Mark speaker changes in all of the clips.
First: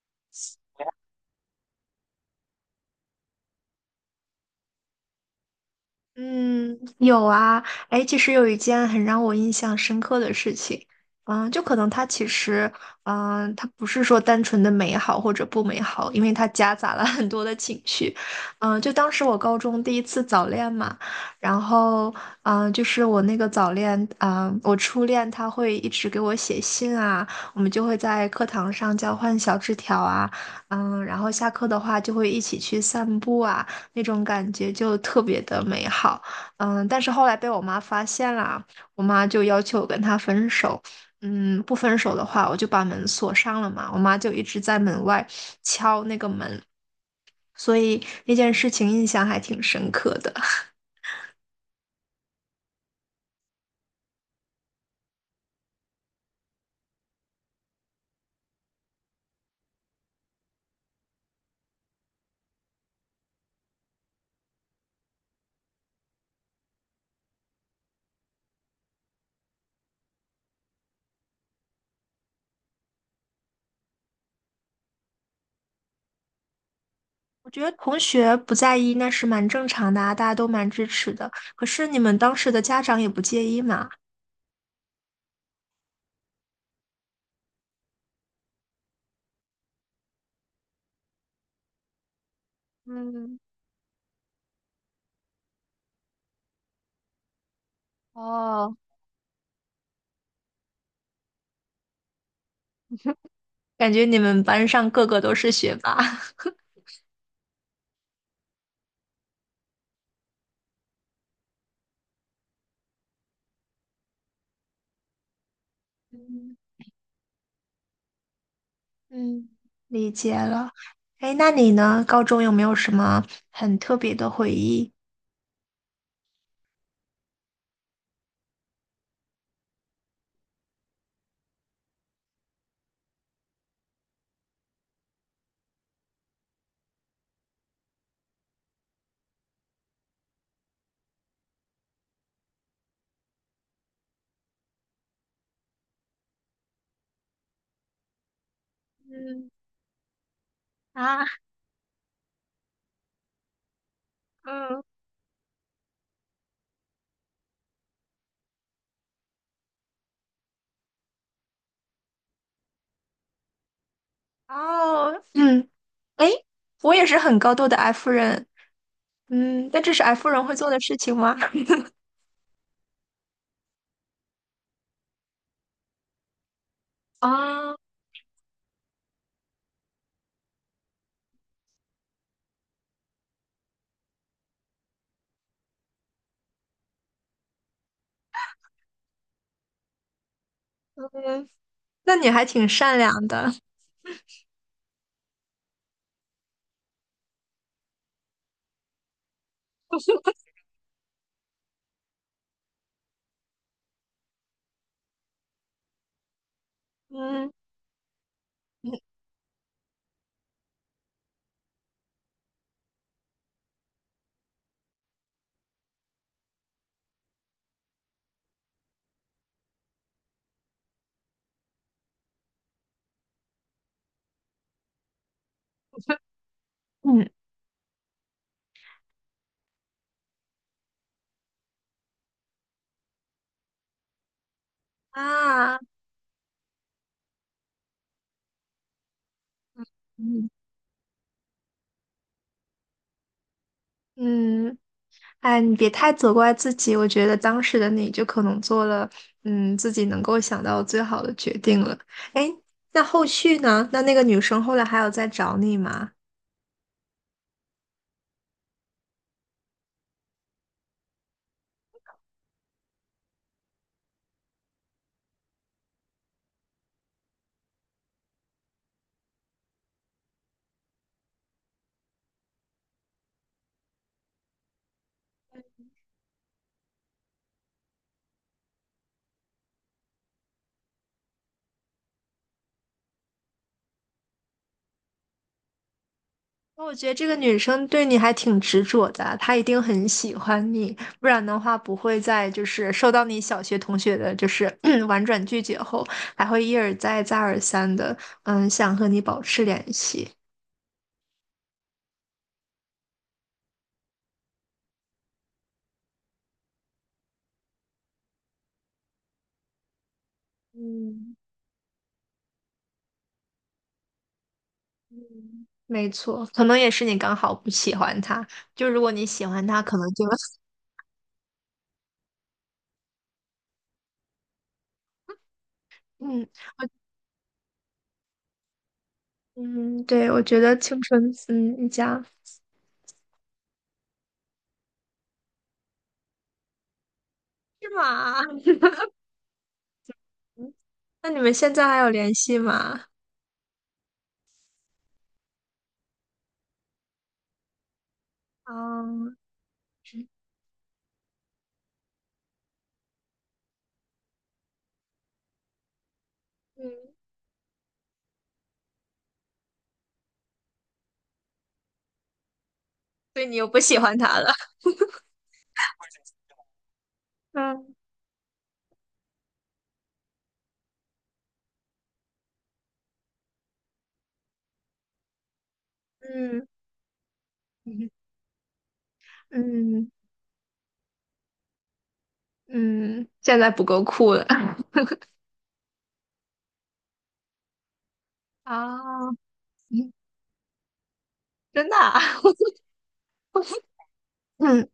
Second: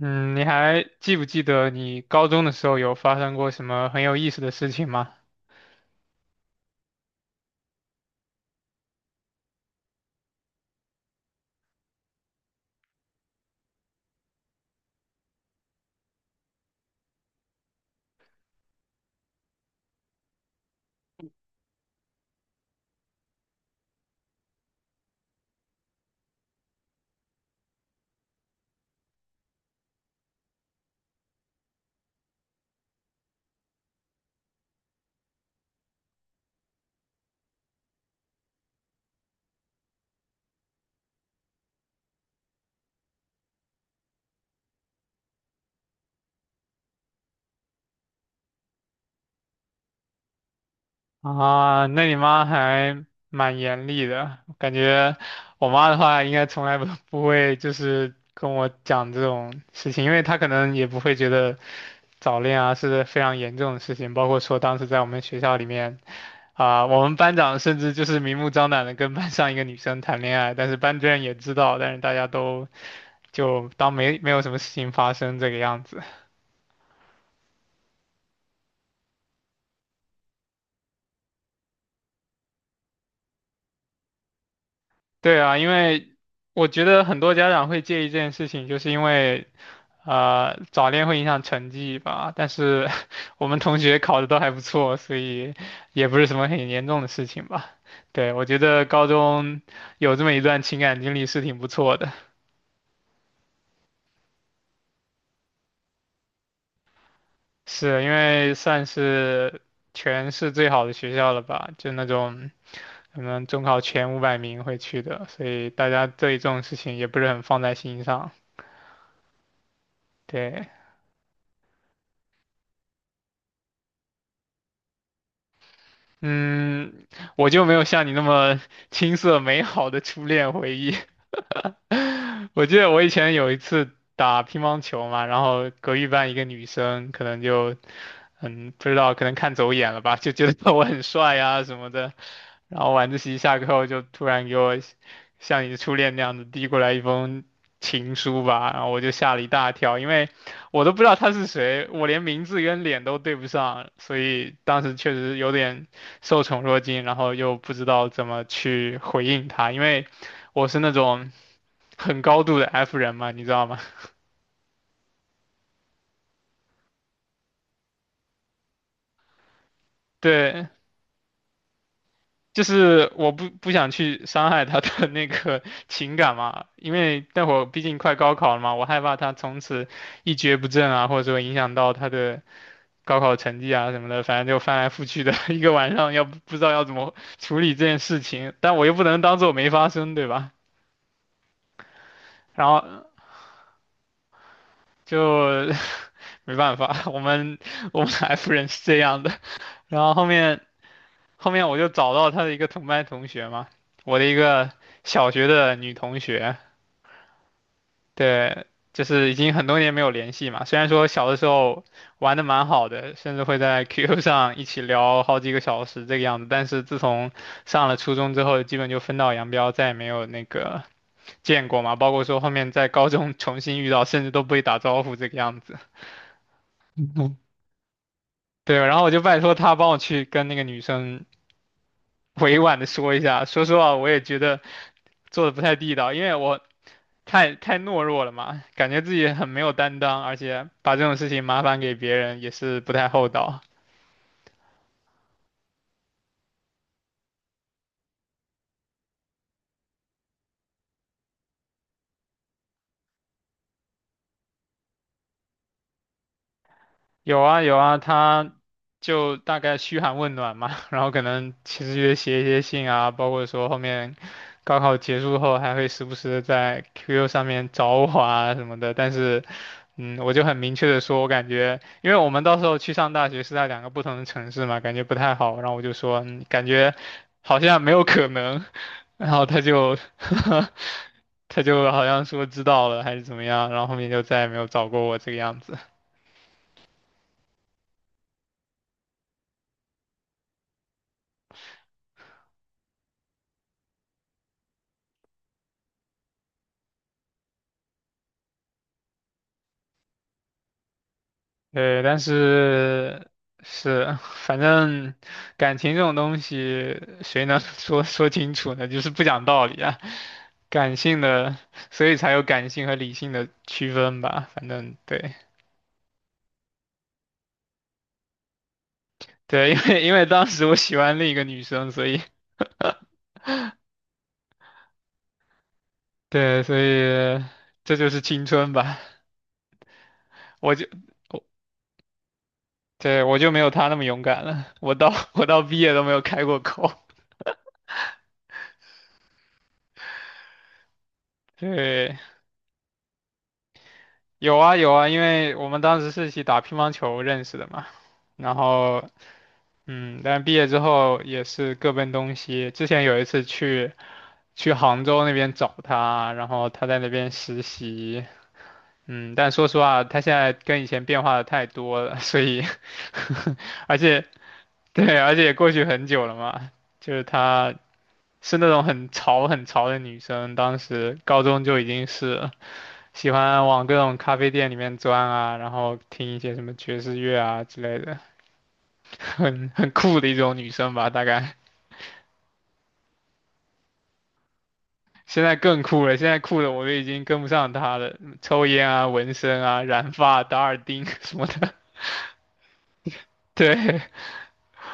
Speaker 1: 嗯，你还记不记得你高中的时候有发生过什么很有意思的事情吗？
Speaker 2: 嗯，有啊，哎，其实有一件很让我印象深刻的事情，就可能它其实，它不是说单纯的美好或者不美好，因为它夹杂了很多的情绪，就当时我高中第一次早恋嘛，然后，就是我那个早恋，我初恋他会一直给我写信啊，我们就会在课堂上交换小纸条啊，然后下课的话就会一起去散步啊。那种感觉就特别的美好。但是后来被我妈发现了，我妈就要求我跟她分手。不分手的话，我就把门锁上了嘛。我妈就一直在门外敲那个门，所以那件事情印象还挺深刻的。
Speaker 1: 啊，那你妈还蛮严厉的，感觉我妈的话应该从来不 不会就是跟我讲这种事情，因为她可能也不会觉得早恋啊是非常严重的事情，包括说当时在我们学校里面，啊、我们班长甚至就是明目张胆的跟班上一个女生谈恋爱，但是班主任也知道，但是大家都就当没有什么事情发生这个样子。
Speaker 2: 我觉得同学不在意那是蛮正常的啊，大家都蛮支持的。可是你们当时的家长也不介意嘛？
Speaker 1: 对啊，因为我觉得很多家长会介意这件事情，就是因为。啊，早恋会影响成绩吧，但是 我们同学考的都还不错，所以也不是什么很严重的事情吧。对，我觉
Speaker 2: 哦，
Speaker 1: 得高中有这么一段情感经历是挺不错的，
Speaker 2: 感觉你们班上个个都是学霸。
Speaker 1: 是因为算是全市最好的学校了吧，就那种可能中考前500名会去的，所以大家对这
Speaker 2: 嗯
Speaker 1: 种事情也不是很放在心上。
Speaker 2: 嗯，理解
Speaker 1: 对，
Speaker 2: 了。哎，那你呢？高中有没有什么很特别的回忆？
Speaker 1: 嗯，我就没有像你那么青涩美好的初恋回忆。我记得我以前有一次打乒乓球嘛，然后隔壁班一个女生可能就，不知道，可能看走眼了吧，就觉得 我很帅呀、什么的。然后晚自习下课后就突然给我像你的初恋那样子递过来一封情书吧，然后我就吓了一大跳，因为我都不知道他是谁，我连名字跟脸都对不上，所以当时确实有点受宠若惊，然后又不知道怎么去回应他，因为我是那种。很高度的 F 人嘛，你知道吗？
Speaker 2: 哦，嗯，哎，我也是很高度的 F 人，嗯，但这是 F 人会
Speaker 1: 对，
Speaker 2: 做的事情吗？
Speaker 1: 就是我不想去伤害他的那个情感嘛，因为待会儿
Speaker 2: 啊，
Speaker 1: 毕竟快高考了嘛，我害怕他从此一蹶不振啊，或者说影响到他的高考成绩啊什么的，反正就翻来覆去的一个晚上，要不不知道要怎么处理这件事情，但我又不能当做没发生，对吧？
Speaker 2: 嗯，那你还
Speaker 1: 然
Speaker 2: 挺
Speaker 1: 后
Speaker 2: 善良的，
Speaker 1: 就 没办法，我们 F 人是这样的，然后后面。后面我就找到他的一个同班同学嘛，我的一个小学的女同学，
Speaker 2: 嗯
Speaker 1: 对，
Speaker 2: 嗯
Speaker 1: 就是已经很多年没有联系嘛。虽然说小的时候玩的蛮好的，甚至会在 QQ 上一起聊好几个小时这个样子，但是自从上了初中之后，基本就分道扬镳，再也没有那个见过嘛。包括说后面在高中重新遇到，甚至都不会打招呼这个样子。
Speaker 2: 嗯
Speaker 1: 对，然后我就拜托他帮我去跟那个女生委婉的说一下，说实话，我也觉得。做的不太
Speaker 2: 啊，
Speaker 1: 地道，因为我太懦弱了嘛，感觉自己很没有担当，而
Speaker 2: 嗯
Speaker 1: 且把这种事情麻烦给别人也是不太厚道。
Speaker 2: 嗯，哎，你别太责怪自己，我觉得当时的你就可能做了，自己能够想到最好的决定了。哎，那后续呢？那个女生后来还有再找你吗？
Speaker 1: 有啊有啊，他就大概嘘寒问暖嘛，然后可能其实也写一些信啊，包括说后面高考结束后还会时不时的在 QQ 上面找我啊什么的，但是，我就很明确的说，我感觉，因为我们到时候去上大学是在两个不同的城市嘛，感觉不太好，然后我就说，感觉好像没有可能，然后他就 他就好像说知道了还是怎么样，然后后面就再也没有找过我这个样子。
Speaker 2: 那我觉得这个女生对你还挺执着的，她一定很喜欢你，不然的话不会在就是受到你小学同学的就是 婉转拒绝后，还会一而再再而三的，想和你保持联系。
Speaker 1: 对，但是是，反正感情这种东西，谁能 说说清楚呢？就是不讲道理啊，感性
Speaker 2: 嗯。
Speaker 1: 的，所以才有感性和理性的区分吧。反正对
Speaker 2: 没错，可能也是你刚好不喜欢他。就如果你喜欢
Speaker 1: 对，因
Speaker 2: 他，可
Speaker 1: 为
Speaker 2: 能
Speaker 1: 因
Speaker 2: 就
Speaker 1: 为当时我喜欢另一个女生，所以
Speaker 2: 嗯，
Speaker 1: 对，所以这就是青春吧。
Speaker 2: 嗯，对，我觉
Speaker 1: 我
Speaker 2: 得
Speaker 1: 就
Speaker 2: 青春，
Speaker 1: 我
Speaker 2: 嗯，一家
Speaker 1: 对我就没有她那么勇敢了，我到 我到毕业都没有开过口。
Speaker 2: 是吗？那你们 现在还有
Speaker 1: 对。
Speaker 2: 联系吗？
Speaker 1: 有啊有啊，因为我们当时是一起打乒乓球认识的嘛，然后
Speaker 2: 嗯
Speaker 1: 但毕业之后也是各奔东西。之前有一次去杭州那边找他，然后他
Speaker 2: 嗯，
Speaker 1: 在那边实习，但说实话，他现在跟以前变化的太多了，所以
Speaker 2: 所以你又不
Speaker 1: 而
Speaker 2: 喜欢
Speaker 1: 且
Speaker 2: 他了。
Speaker 1: 对，而且也过去很久了嘛，就是 她
Speaker 2: 嗯
Speaker 1: 是那种很潮很潮的女生，当时高中就已经是。喜欢往各种咖啡店里面钻啊，然后听一些什
Speaker 2: 嗯
Speaker 1: 么爵士乐啊之类的，
Speaker 2: 嗯
Speaker 1: 很很
Speaker 2: 嗯
Speaker 1: 酷的一种女生吧，大概。
Speaker 2: 嗯，现在不够酷了。
Speaker 1: 现在更酷了，现在酷的我都已经跟不上她了，抽烟啊、
Speaker 2: 啊，
Speaker 1: 纹身啊、
Speaker 2: 嗯
Speaker 1: 染发、打耳钉 什么的。
Speaker 2: 真的啊，
Speaker 1: 对，
Speaker 2: 嗯，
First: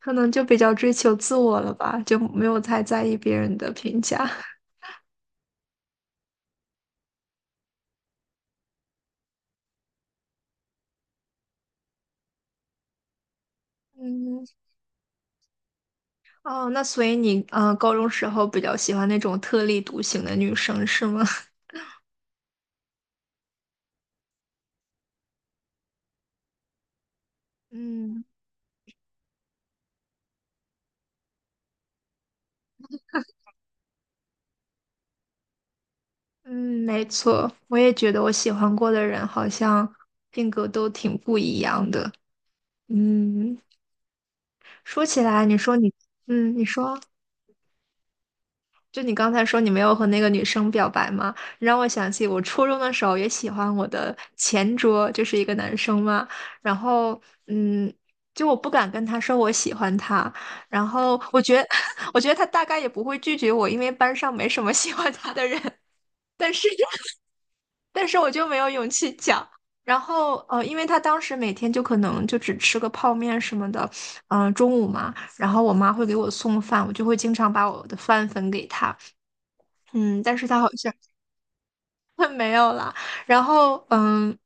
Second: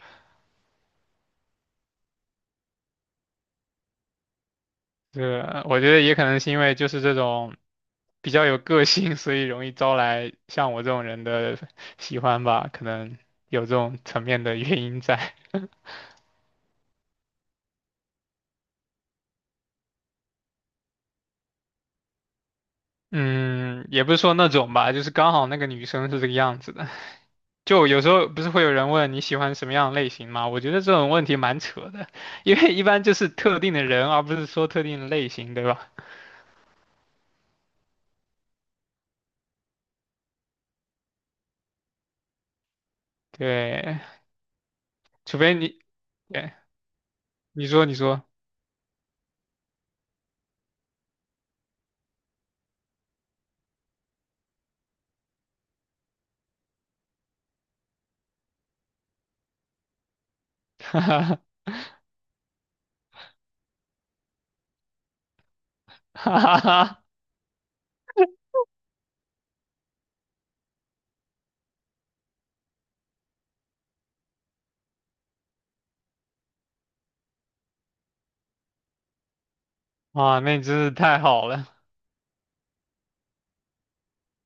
Speaker 2: 可能就比较追求自我了吧，就没有太在意别人的评价。
Speaker 1: 对，我觉得也可能是因为就是这种比较有个性，所以容易招来像我这种人的喜欢吧，可能有这种层面
Speaker 2: 嗯。
Speaker 1: 的原因在。
Speaker 2: 哦，那所以你高中时候比较喜欢那种特立独行的女生是吗？
Speaker 1: 嗯，也不是说那种吧，就是刚好那个女生是这个样子的。就有时
Speaker 2: 嗯
Speaker 1: 候不是会有人问你喜欢什么样的类型吗？我觉得这种问题蛮扯的，因为一般就是特定的人，而不是说特定的类型，对吧？
Speaker 2: 嗯，没错，我也觉得我喜欢过的人好像性格都挺不一样的。嗯，
Speaker 1: 对，
Speaker 2: 说起
Speaker 1: 除
Speaker 2: 来，
Speaker 1: 非
Speaker 2: 你说
Speaker 1: 你，
Speaker 2: 你，
Speaker 1: 对，
Speaker 2: 你说。
Speaker 1: 你说你说，
Speaker 2: 就你刚才说你没有和那个女生表白吗？让我想起我初中的时候也喜欢我的前桌，就是一个男生嘛。然后，嗯，就我不敢跟他说我喜欢他。然后
Speaker 1: 哈
Speaker 2: 我觉得，我觉得他大概也不会拒绝我，因为班上没什么喜欢他的人。但
Speaker 1: 哈
Speaker 2: 是，
Speaker 1: 哈，
Speaker 2: 但是我就没有勇气讲。然后，因为他当时每天就可能就只吃个泡面什么的，嗯、中午嘛，然后我妈会给我送饭，我就会经常把我的饭分给他，嗯，但
Speaker 1: 哇，
Speaker 2: 是
Speaker 1: 那
Speaker 2: 他
Speaker 1: 你
Speaker 2: 好
Speaker 1: 真是
Speaker 2: 像。
Speaker 1: 太好了，
Speaker 2: 没有啦。然后，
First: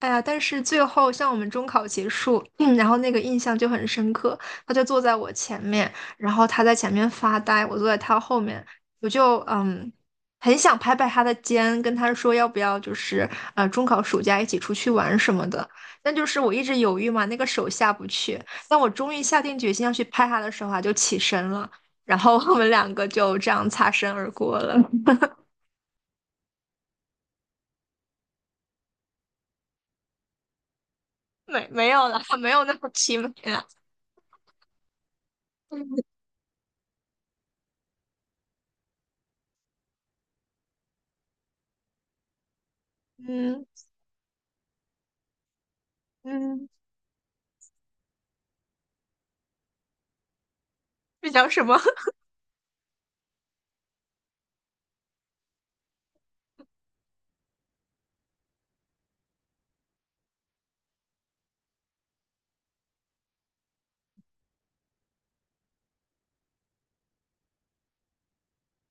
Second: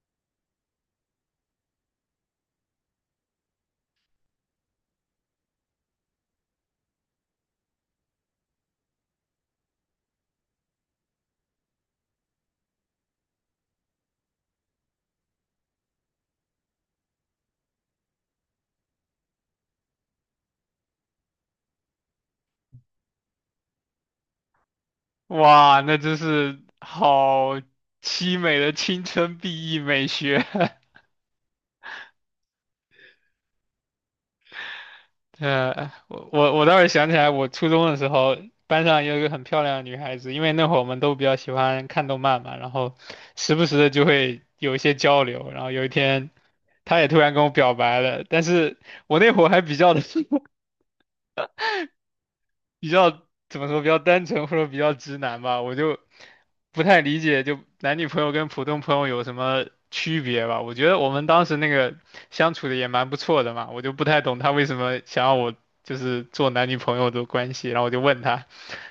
Speaker 2: 哎呀，但是最后像我们中考结束，然后那个印象就很深刻。他就坐在我前面，然后他在前面发呆，我坐在他后面，我就很想拍拍他的肩，跟他说要不要就是中考暑假一起出去玩什么的。但就是我一直犹豫嘛，那个手下不去。当我终于下定决心要去拍他的时候啊，就起身了，然后我们两个就这样擦身而过了。
Speaker 1: 哇，那真是好凄美的青春 BE 美学，
Speaker 2: 没有啦，没有那么凄美啦。
Speaker 1: 我倒是想起来，我初中的时候，班上有一个很漂亮的女孩子，因为那会儿我们都比较喜欢看动漫嘛，然后时
Speaker 2: 嗯
Speaker 1: 不时的就会有一些交流，然后有一天
Speaker 2: 嗯，
Speaker 1: 她也突然跟我表白了，但是我那会儿还比较的
Speaker 2: 这叫什么？
Speaker 1: 比较怎么说，比较单纯或者比较直男吧，我就不太理解，就男女朋友跟普通朋友有什么区别吧？我觉得我们当时那个相处的也蛮不错的嘛，我就不太懂他为什么想要我就是做男女朋友的关系，然后我就问他，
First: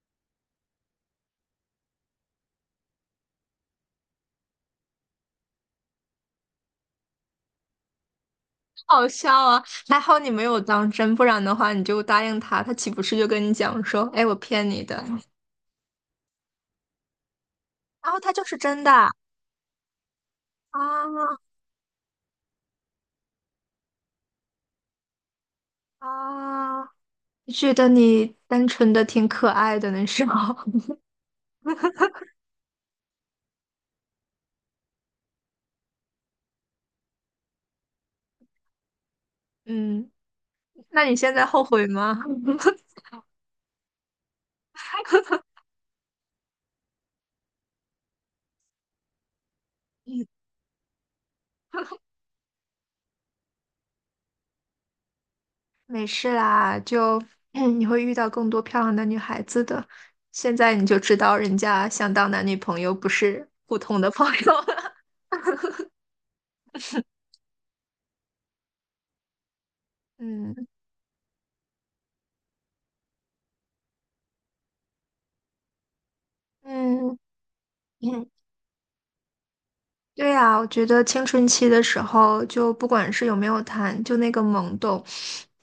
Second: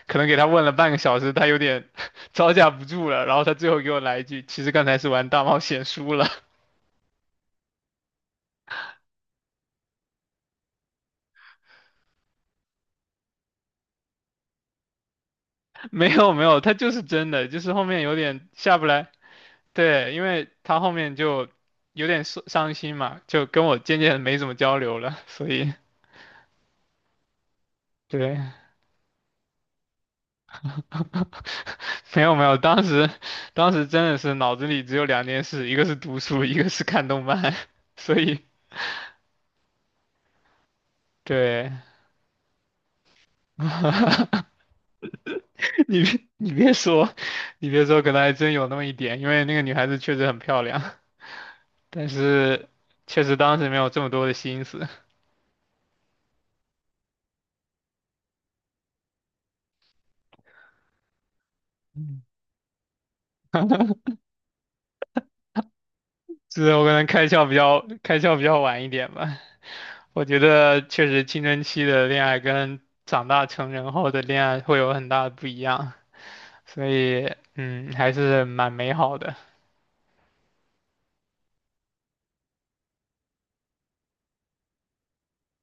Speaker 1: 可能给他问了半个小时，他有点 招架不住了，然后他最后给我来一句，其实刚才是玩大冒险输了，
Speaker 2: 好笑啊！还好你没有当真，不然的话你就答应他，他岂不是就跟你讲说，哎，我骗你的，
Speaker 1: 没有没有，他就是真的，就是后面
Speaker 2: 然
Speaker 1: 有
Speaker 2: 后他就
Speaker 1: 点
Speaker 2: 是
Speaker 1: 下
Speaker 2: 真
Speaker 1: 不
Speaker 2: 的
Speaker 1: 来。对，因为他后面
Speaker 2: 啊
Speaker 1: 就有点伤心嘛，就跟我渐渐没怎么交流了，所以
Speaker 2: 啊！觉得你
Speaker 1: 对，
Speaker 2: 单纯的挺可爱的那时候，
Speaker 1: 没有没有，当时真的是脑子里只有两件事，一个是读书，一个是看动漫，所以
Speaker 2: 嗯，那你现在后
Speaker 1: 对
Speaker 2: 悔吗？
Speaker 1: 你别说，你别说，可能还真有那么一点，因为那个女孩子确实很漂亮，但是确实当时没有这么多的心思，
Speaker 2: 没事啦，就 你会遇到更多漂亮的女孩子的。现在你就知道人家想
Speaker 1: 嗯
Speaker 2: 当男女朋友，不是普通的 朋友了
Speaker 1: 是我可能开窍比较晚一点吧，我觉
Speaker 2: 嗯
Speaker 1: 得确实青春期的恋爱跟长大成人后的恋爱会有很大的不一样，所
Speaker 2: 嗯
Speaker 1: 以还
Speaker 2: 嗯，
Speaker 1: 是蛮美好的。
Speaker 2: 对呀，我觉得青春期的时候，就不管是有没有谈，就那个懵懂，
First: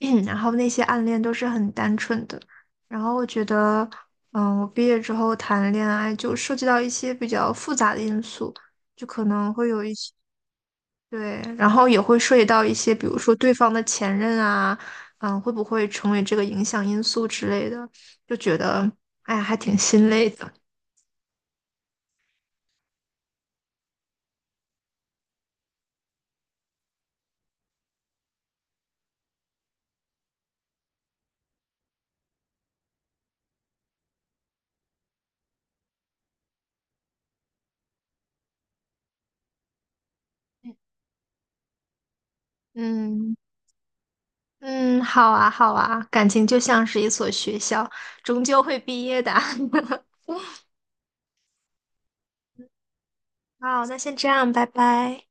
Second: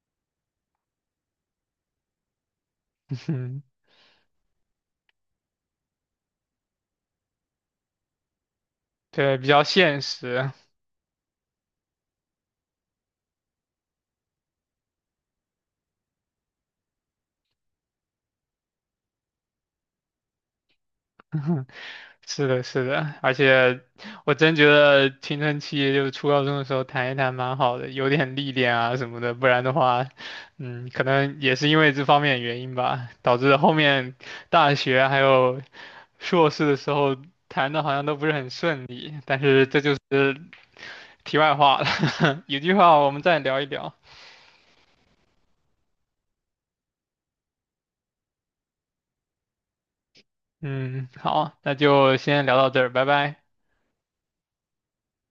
Speaker 2: 然后那些暗恋都是很单纯的。然后我 觉
Speaker 1: 嗯
Speaker 2: 得，我毕业之后谈恋爱就涉及到一些比较复杂的因素，就可
Speaker 1: 对，比
Speaker 2: 能
Speaker 1: 较
Speaker 2: 会有一
Speaker 1: 现
Speaker 2: 些。
Speaker 1: 实。
Speaker 2: 对，然后也会涉及到一些，比如说对方的前任啊，会不会成为这个影响因素之类的，就觉得，哎呀，还挺心累的。
Speaker 1: 是的，是的，而且我真觉得青春期就是初高中的时候谈一谈蛮好的，有点历练啊什么的，不然的话，可能也是因为这方面的原因吧，导致后面大学还有硕士的时候谈的好像都不是很顺利，但是这就是题外话了，有句话我们
Speaker 2: 嗯
Speaker 1: 再聊一聊。
Speaker 2: 嗯，好啊好啊，感情就像是一所学校，终究会毕业的。
Speaker 1: 嗯，好，那就先聊到这儿，拜拜。
Speaker 2: 好，那先这样，拜拜。